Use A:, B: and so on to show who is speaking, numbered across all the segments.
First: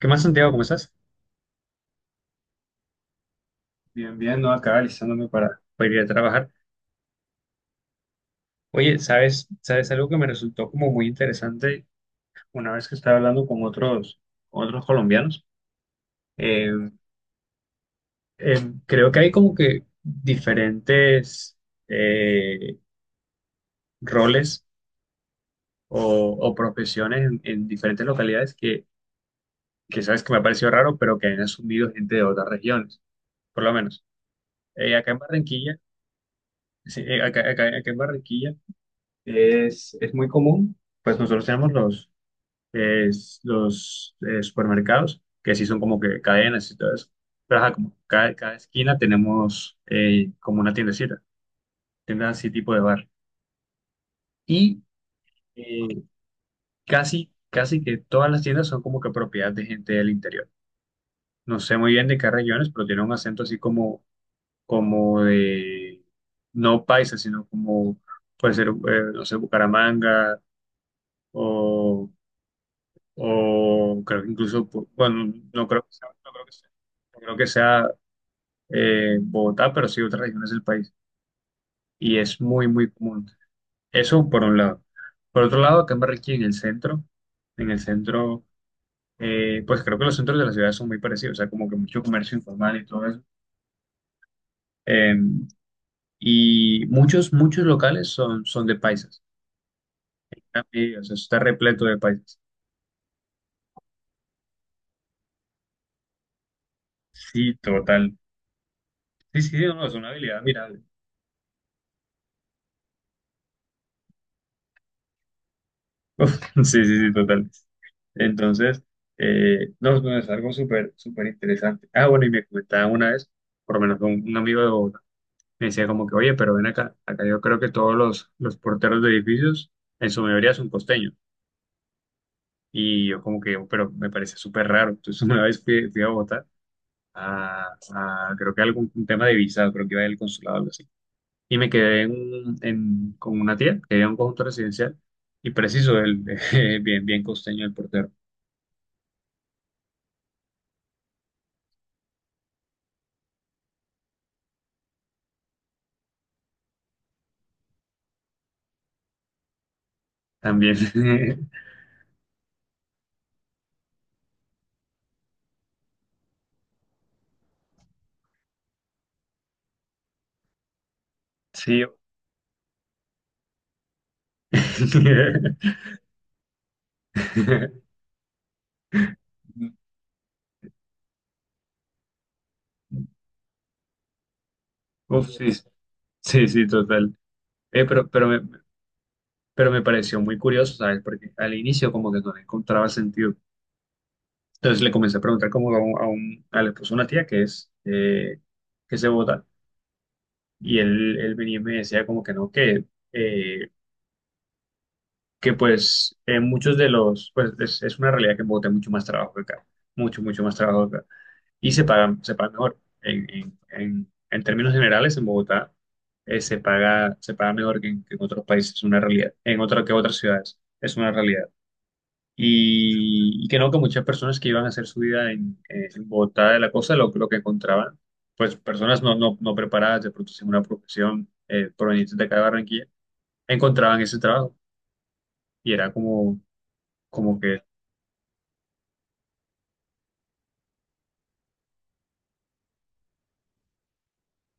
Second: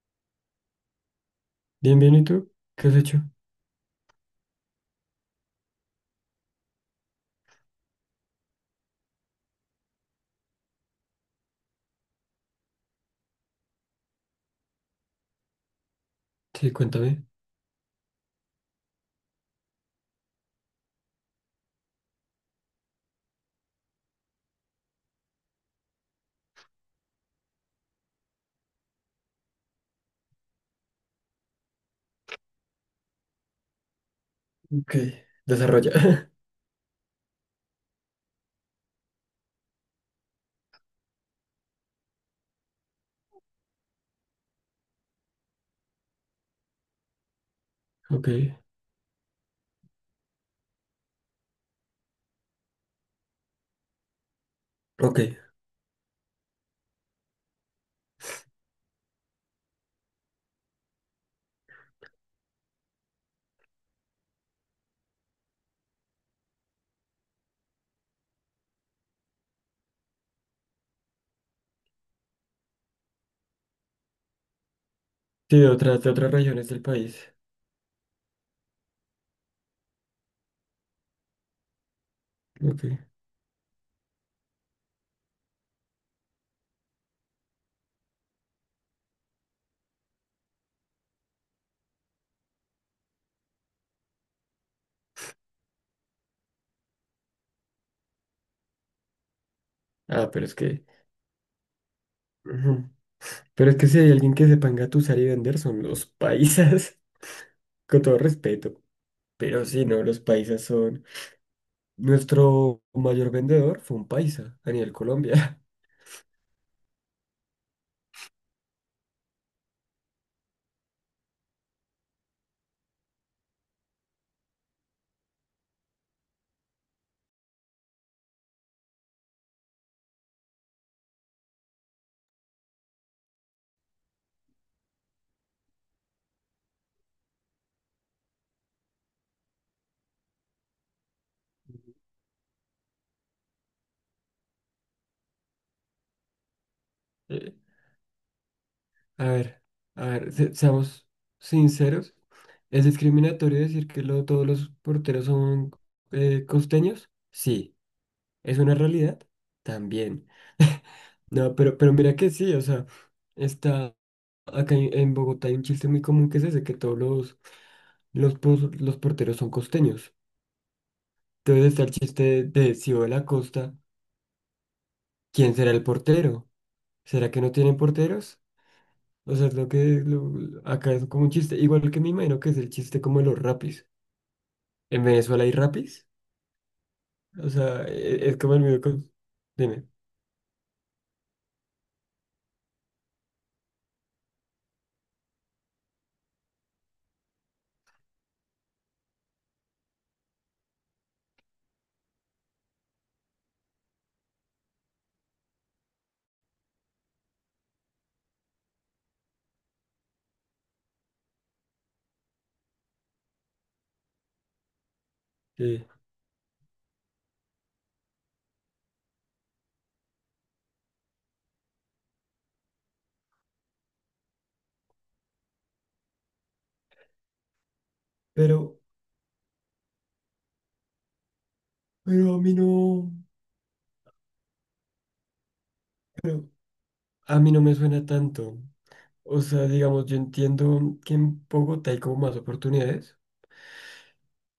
A: ¿Qué más, Santiago? ¿Cómo estás?
B: Bien, bien, ¿y tú? ¿Qué has hecho?
A: Bien, bien, no acá alistándome para ir a trabajar. Oye, ¿ sabes algo que me resultó como muy interesante una vez que estaba hablando con con otros colombianos? Eh,
B: Sí, cuéntame.
A: Creo que hay como que diferentes eh, roles o, o profesiones en diferentes localidades que sabes que me ha parecido raro, pero que han asumido gente de otras regiones, por lo menos.
B: Ok,
A: Acá en Barranquilla,
B: desarrolla.
A: sí, acá en Barranquilla es muy común, pues nosotros tenemos eh, los supermercados, que sí son como que cadenas y todo eso, pero ajá, como
B: Ok,
A: cada esquina tenemos como una tiendecita, tienda así tipo de bar. Y
B: ok.
A: eh, casi que todas las tiendas son como que propiedad de gente del interior. No sé muy bien de qué regiones, pero tiene un acento así como, como de, no paisa, sino como puede ser, no sé, Bucaramanga o creo que incluso, bueno,
B: Sí, de otras regiones del
A: no
B: país.
A: creo que sea Bogotá, pero sí otras regiones del país. Y es muy,
B: Ok.
A: muy común. Eso por un lado. Por otro lado, acá en Barranquilla, en el centro, pues creo que los centros de la ciudad son muy parecidos, o sea, como que mucho comercio informal y todo eso. Eh, y muchos locales son de paisas.
B: Ah, pero es que...
A: Sí, o sea, está repleto de paisas.
B: ujú. Pero es que si hay alguien que sepa engatusar y vender son los paisas,
A: Sí,
B: con
A: total.
B: todo respeto.
A: Sí, sí,
B: Pero sí,
A: no, es
B: no,
A: una
B: los
A: habilidad
B: paisas
A: admirable.
B: son... Nuestro mayor vendedor fue un paisa a nivel Colombia.
A: Sí, sí, sí, total. Entonces, no, no, es algo súper, súper interesante. Ah, bueno, y me comentaba una vez, por lo menos con un amigo de Bogotá, me decía como que, oye, pero ven acá, acá yo creo que todos los porteros de edificios, en su mayoría son costeños. Y yo como que, pero me parece súper raro. Entonces una vez fui a Bogotá, a, creo que algún un tema de visado, creo que iba del consulado o algo así. Y me quedé con una tía, que era en un conjunto residencial, y preciso, el, bien, bien
B: Eh,
A: costeño el portero.
B: A ver, a ver, seamos sinceros. ¿Es discriminatorio decir que todos los porteros son costeños? Sí. ¿Es una realidad? También.
A: También,
B: No, pero mira que sí, o sea, está acá en Bogotá hay un chiste muy común que es ese, que todos los, los porteros son costeños. Entonces está
A: sí,
B: el chiste de, si voy a la costa, ¿quién será el portero? ¿Será que no tienen porteros? O sea, es lo que acá es como un chiste, igual que me imagino que es el chiste como de los rapis. ¿En
A: Uf,
B: Venezuela
A: sí,
B: hay rapis?
A: sí, sí, total.
B: O sea,
A: Eh, pero, pero,
B: es,
A: me,
B: como el mío con...
A: pero me
B: Dime.
A: pareció muy curioso, ¿sabes? Porque al inicio como que no le encontraba sentido. Entonces le comencé a preguntar como a un, a la esposa de una tía que es que se vota. Y él venía y me decía como que no, eh, que pues en muchos de los, pues es una realidad que en Bogotá hay mucho más trabajo que acá. Mucho, mucho más trabajo acá. Y se pagan mejor. En términos generales, en Bogotá
B: Sí.
A: se paga mejor que en otros países, es una realidad, en otras que otras ciudades, es una realidad. Y que no, que muchas personas que iban a hacer su vida en en Bogotá de la costa, lo que encontraban, pues
B: Pero,
A: personas no, no, no preparadas, de pronto sin una profesión provenientes de
B: pero
A: acá
B: a
A: de
B: mí
A: Barranquilla,
B: no.
A: encontraban ese trabajo. Y era como,
B: A
A: como
B: mí no
A: que,
B: me suena tanto. O sea, digamos, yo entiendo que en Bogotá hay como más oportunidades,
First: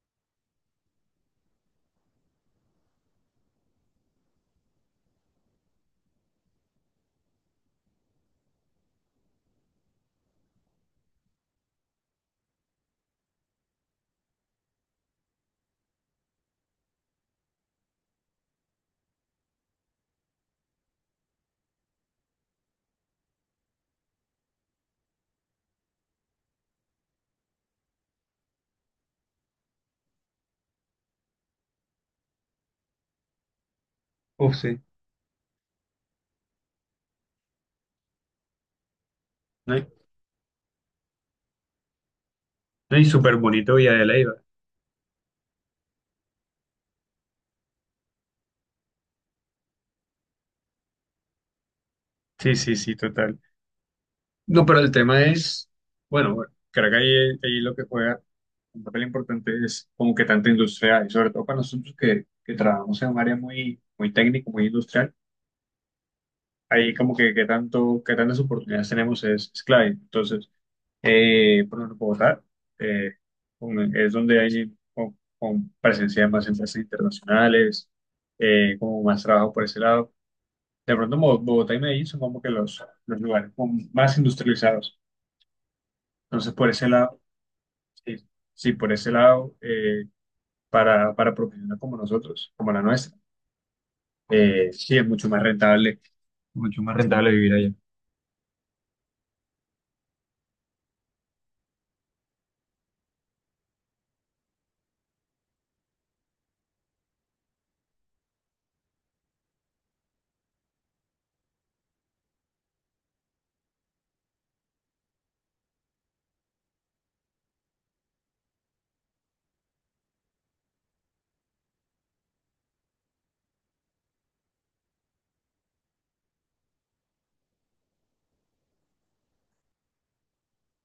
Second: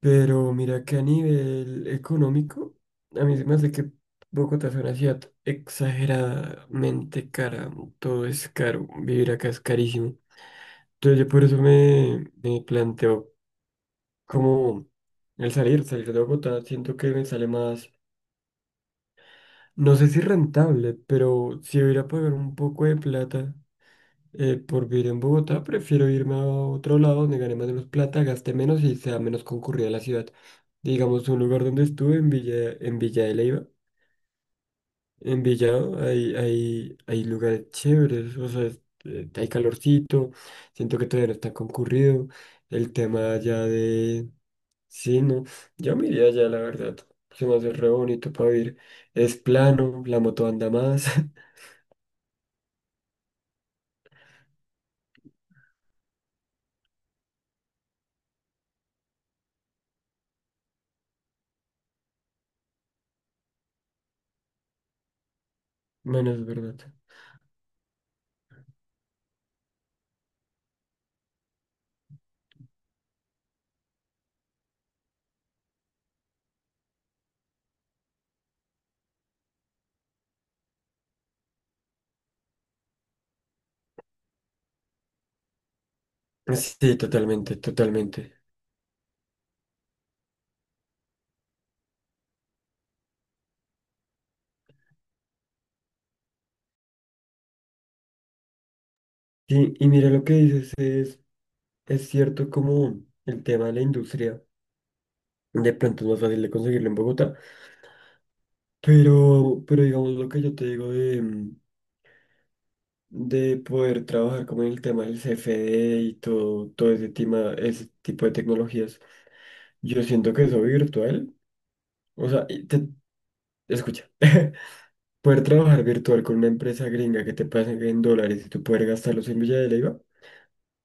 B: pero mira que a nivel económico, a mí se me hace que Bogotá es una ciudad exageradamente cara. Todo es caro, vivir acá es carísimo. Entonces yo por eso me planteo como el salir de Bogotá, siento que me sale más, no sé si rentable, pero si hubiera a pagar un poco de plata. Por vivir en Bogotá, prefiero irme a otro lado donde gane más menos plata, gaste menos y sea menos concurrida la ciudad. Digamos, un lugar donde estuve en en Villa de Leyva,
A: uff, sí,
B: en Villado, hay lugares chéveres, o sea, hay
A: ¿no?
B: calorcito, siento que todavía no está concurrido. El
A: Y súper
B: tema ya
A: bonito Villa de
B: de...
A: Leyva.
B: Sí, no, yo me iría allá, la verdad. Se me hace re bonito para vivir. Es plano, la moto anda más.
A: Sí, sí, sí, total. No, pero el tema es, bueno, bueno, creo que ahí lo que juega un papel importante es como que tanta industria hay, sobre todo para nosotros que trabajamos en un área muy, muy técnica, muy industrial,
B: Bueno, es verdad.
A: ahí como que, qué tanto, qué tantas oportunidades tenemos es clave. Entonces, por ejemplo, Bogotá eh, es donde hay con presencia de más empresas internacionales, como más trabajo por ese lado. De pronto, Bogotá y Medellín son como que los lugares como más industrializados. Entonces, por ese
B: Sí,
A: lado
B: totalmente,
A: Sí,
B: totalmente.
A: sí, por ese lado, para profesionales como nosotros, como la nuestra, sí es mucho más rentable vivir allá.
B: Sí, y mira lo que dices, es cierto como el tema de la industria, de pronto es más fácil de conseguirlo en Bogotá, pero digamos lo que yo te digo de, de poder trabajar como en el tema del CFD y todo, todo ese tema, ese tipo de tecnologías, yo siento que eso virtual, o sea, y escucha, poder trabajar virtual con una empresa gringa que te pasen en dólares y tú poder gastarlos en Villa de Leyva.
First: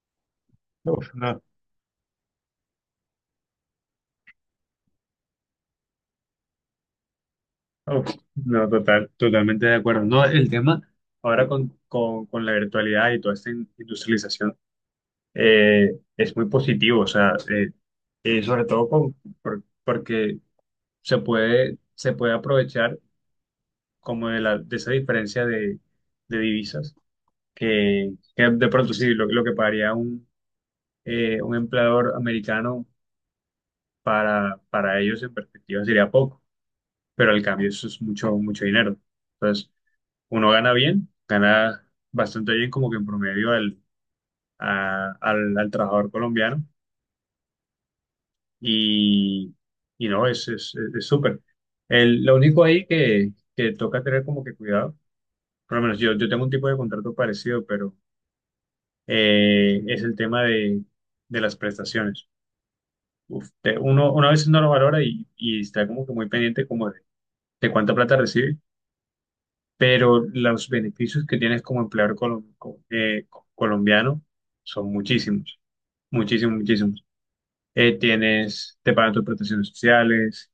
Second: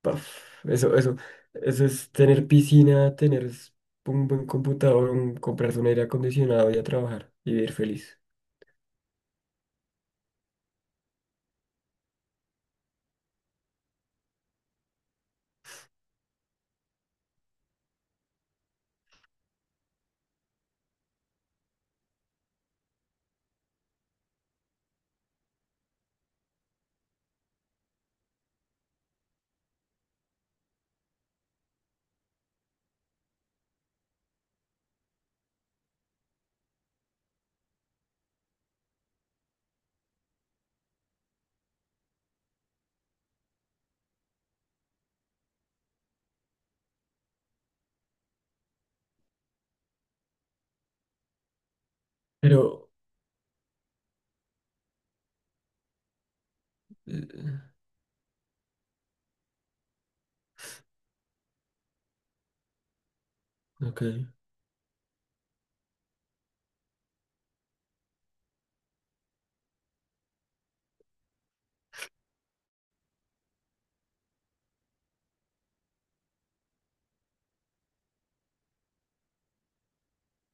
B: Paf,
A: Uf,
B: eso,
A: no,
B: eso es tener piscina, un buen computador, comprarse un aire acondicionado y a trabajar y vivir
A: uf,
B: feliz.
A: no, total, totalmente de acuerdo. No, el tema ahora con la virtualidad y toda esta industrialización es muy positivo, o sea, sobre todo porque se puede aprovechar como de, de esa diferencia de divisas que de pronto sí, lo que pagaría un empleador americano para ellos en perspectiva sería poco, pero al cambio eso es mucho, mucho dinero. Entonces, uno gana bien, gana bastante bien como que en promedio al al trabajador colombiano y, y no, es súper. Lo único ahí
B: Pero,
A: que toca tener como que cuidado, por lo menos yo, yo tengo un tipo de contrato parecido,
B: eh,
A: pero es el tema de las prestaciones. Uf,
B: ok,
A: uno a veces no lo valora y está como que muy pendiente como de cuánta plata recibe, pero los beneficios que tienes como empleador colombiano son muchísimos, muchísimos, muchísimos. Tienes, te pagan tus protecciones sociales,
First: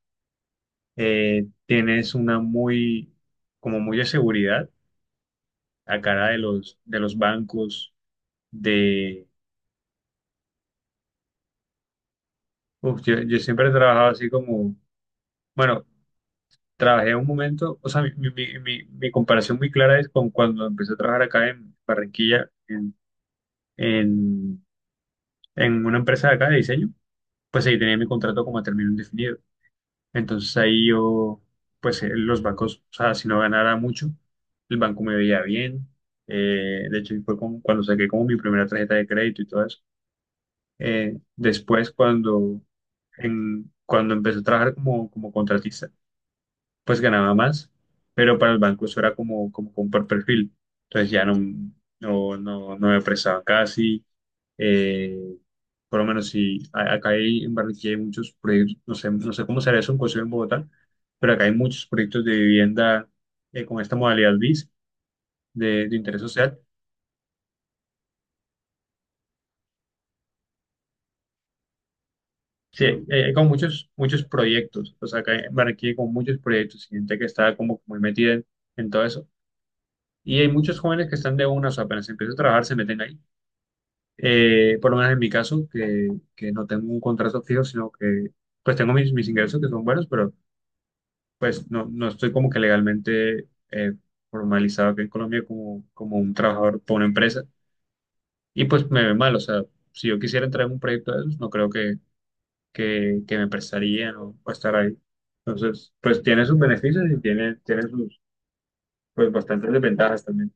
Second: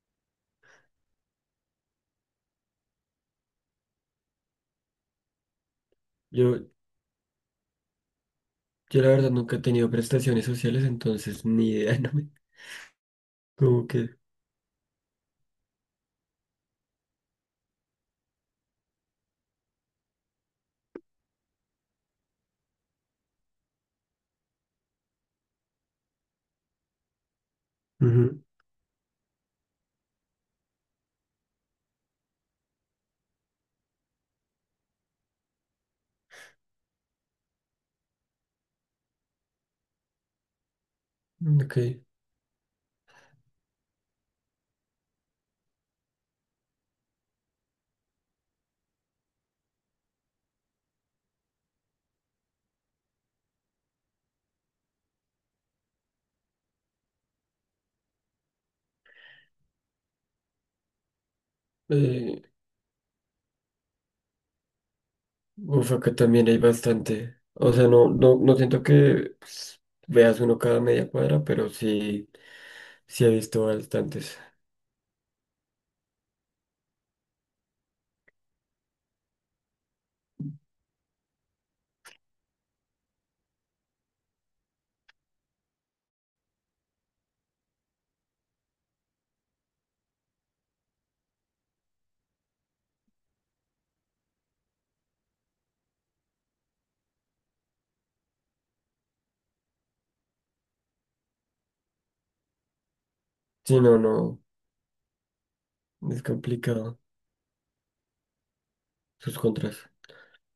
A: tienes una muy, como muy de seguridad a cara de
B: yo,
A: de los bancos,
B: yo la
A: de,
B: verdad nunca he tenido prestaciones sociales, entonces ni idea, no me...
A: uf, yo siempre he
B: Como
A: trabajado
B: que...
A: así como, bueno, trabajé un momento, o sea, mi comparación muy clara es con cuando empecé a trabajar acá en Barranquilla, en, en una empresa de acá de diseño, pues ahí tenía mi
B: ujú.
A: contrato como a término indefinido. Entonces ahí yo, pues los bancos, o sea, si no ganara mucho, el banco me veía bien. De hecho, fue como cuando saqué como mi primera tarjeta de crédito y todo eso.
B: Ok.
A: Después, cuando empecé a trabajar como contratista, pues ganaba más, pero para el banco eso era como por perfil. Entonces no me prestaban casi. eh, por lo menos si a- acá hay, en Barranquilla hay muchos proyectos, no sé, no sé cómo será eso en Concepción, en Bogotá, pero acá hay muchos proyectos de
B: Eh,
A: vivienda con esta modalidad BIS
B: uf,
A: de
B: acá
A: interés
B: también hay
A: social.
B: bastante. O sea, no, no, no siento que pues, veas uno cada media cuadra, pero sí,
A: Sí,
B: sí he
A: hay como
B: visto
A: muchos, muchos
B: bastantes.
A: proyectos. O sea, acá en Barranquilla hay como muchos proyectos, gente que está como muy metida en todo eso. Y hay muchos jóvenes que están de una, o sea, apenas empieza a trabajar, se meten ahí. Por lo menos en mi caso, que no tengo un contrato fijo, sino que pues tengo mis ingresos que son buenos, pero pues no, no estoy como que legalmente formalizado aquí en Colombia como, como un trabajador por una empresa. Y pues me ve mal, o sea, si yo quisiera entrar en un proyecto de esos, no creo que me
B: Sí, no,
A: prestarían
B: no,
A: o estar ahí. Entonces, pues
B: es
A: tiene sus
B: complicado
A: beneficios y tiene sus pues
B: sus
A: bastantes
B: contras.
A: desventajas también.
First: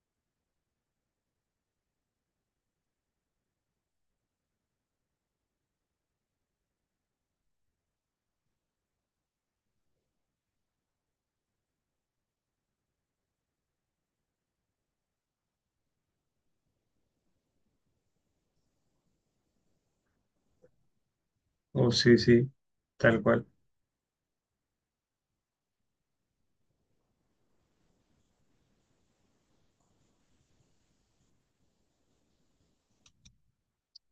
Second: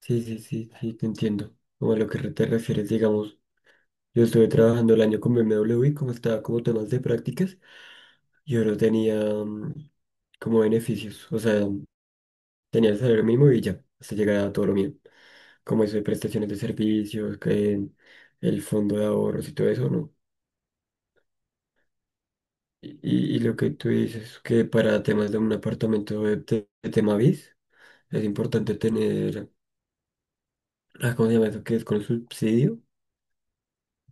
B: Sí, sí, sí, sí, te entiendo. Como a lo que te refieres, digamos, yo estuve trabajando el año con BMW, como estaba como temas de prácticas, yo no tenía como beneficios, o sea, tenía el salario mínimo y ya, hasta llegar a todo lo mío. Como eso de prestaciones de servicios, que el fondo de ahorros y todo eso, ¿no?
A: Oh, sí, sí, tal
B: Y
A: cual.
B: lo que tú dices, que para temas de un apartamento de tema BIS, es importante tener, ah, ¿cómo se llama eso? Que es con subsidio.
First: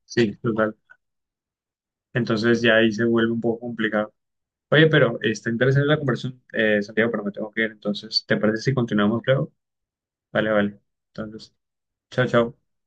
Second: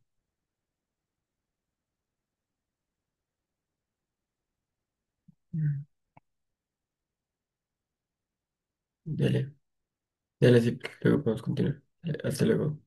A: Sí, total. Entonces ya ahí se vuelve un poco complicado. Oye, pero está
B: Mm.
A: interesante la conversación, Santiago, pero me tengo que ir. Entonces, ¿te parece si continuamos luego?
B: Dale.
A: Vale,
B: Dale, sí,
A: vale.
B: luego podemos
A: Entonces,
B: continuar.
A: chao,
B: Hasta
A: chao.
B: luego.